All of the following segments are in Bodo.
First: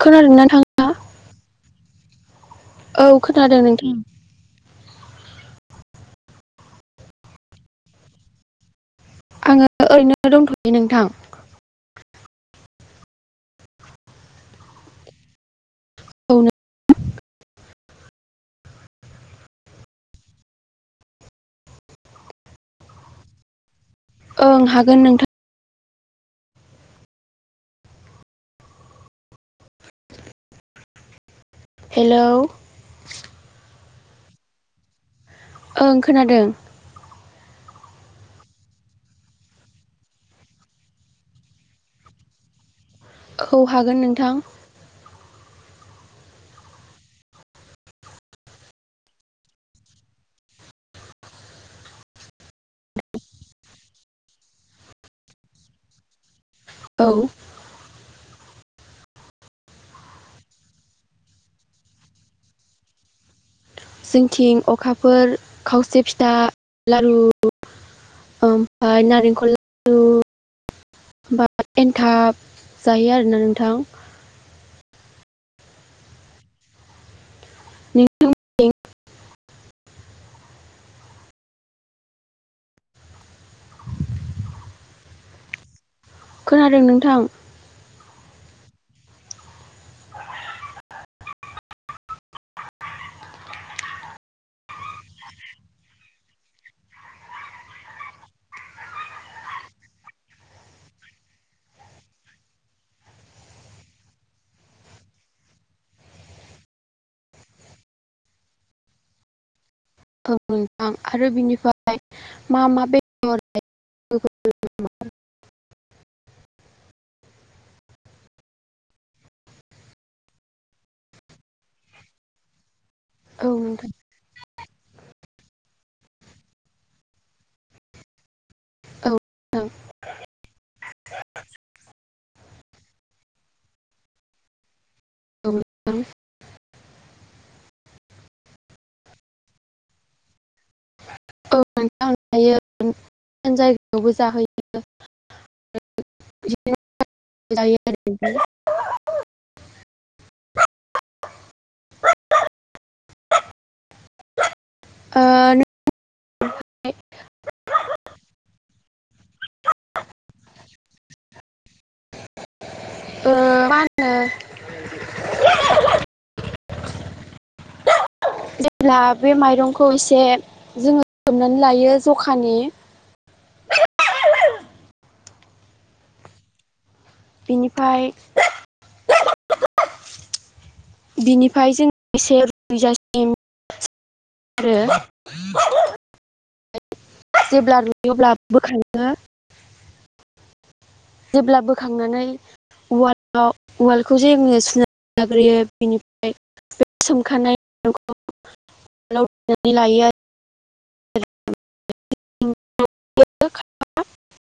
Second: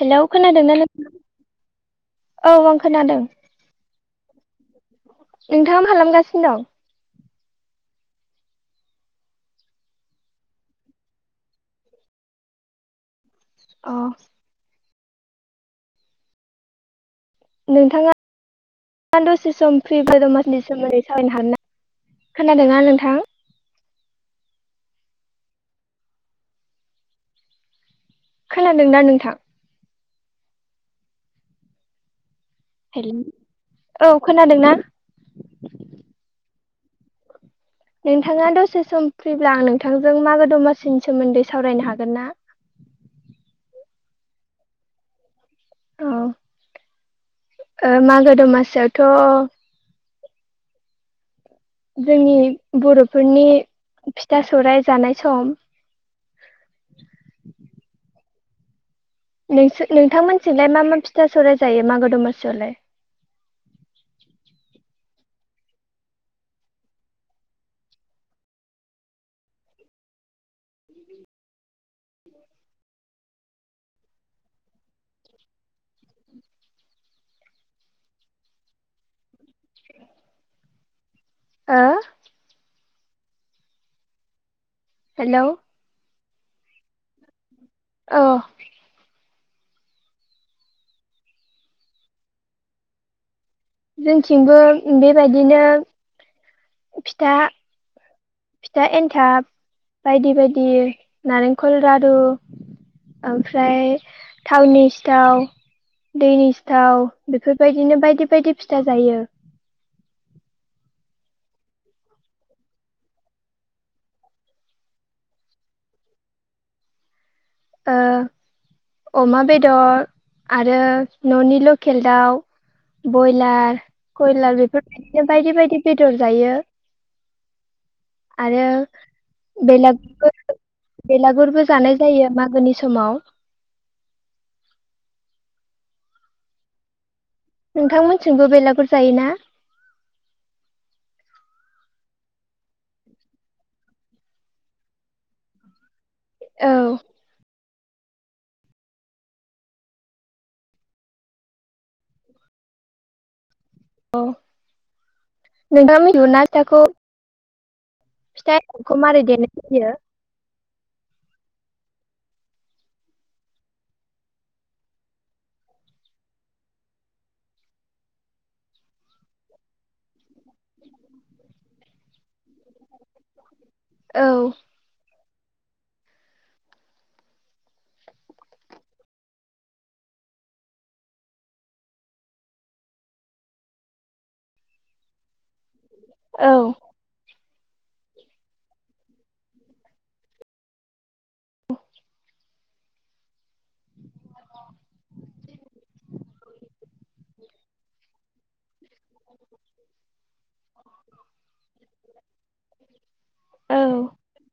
हेलौ खोनादोंना नों नोंथाङा। औ आं औ खोनादों नोंथां नोंथाङा मा खालामगासिनो दं? आङो ओरैनो दंथयो नोंथां अ। औ नों नोंथाङा दसे सम प्रि बा द मासिनि सोमोन्दै सावरायनो हागोन ना? खोनादोंना नोंथां? ओं हागोन नोंथां खोनादोंना नोंथां? हेलौ हेल औ खोनादोंना? ओं खोनादों। नोंथाङा दसे सम फ्रिब्ला आं नोंथांजों मागो दमासिनि सोमोन्दै सावरायनो हागोन ना? औ हागोन नोंथां। ओं ओ मागो दमासियाथ जोंनि बरफोरनि फिथा सौराइ जानाय सम औ नोंसो नोंथांमोनथिंलाय मा मा फिथा सौराय जायो मागो दमासियावलाय जोंथिं अखाफोर खावसे फिथा लारु ओमफाय नारेंखल लारु बा एनथाब जायो आरोना नोंथां [unintelligible] हो हेलौ खोनादों नोंथां औ जोंथिंबो बेबायदिनो फिथा फिथा एन्थाब बायदि बायदि नारेंखल लारु ओमफ्राय टावनि सिटाव दैनि सिथाव बेफोरबायदिनो बायदि बायदि फिथा जायो औ नोंथां आरो बिनिफाय मा मा बेदर [unintelligible] ओ अमा बेदर आरो ननि लकेल दाउ बयलार नोंथां कयलार बेफोर बिदिनो बायदि बायदि बेदर जायो आरो औ नोंथां बेलागुर बेलागुरबो जानाय जायो गोनि समाव [unintelligible] नोंथांमोनथिंबो बेलागुर जायोना? [unintelligible] औ [unintelligible] [unintelligible] [unintelligible] औ ओ नै नोंथां मिथिगौना फिथाखौ [inaudible] फिथाखौ मारै देनाय जायो ओ मा होनो [inaudible] जेब्ला बे माइरंखौ एसे जोङो सोमनानै लायो जखानि [unintelligible] औ बिनिफ्राय बिनिफ्राय जों एसे [unintelligible] आरो औ [unintelligible] जेब्ला बोखांनानै उवालाव उवाल [unintelligible] [unintelligible] आरो औ।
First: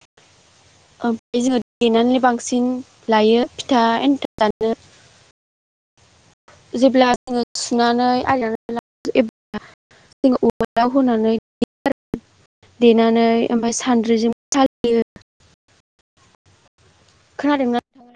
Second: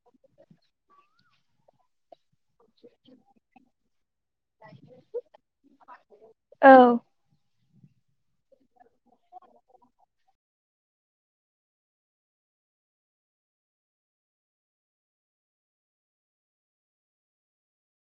[unintelligible] लायो फिथा एन्थाब जानो [inaudible] औ जेब्ला [unintelligible] [unintelligible] देनानै ओमफ्राय सान्द्रिजों [unintelligible] खोनादों ना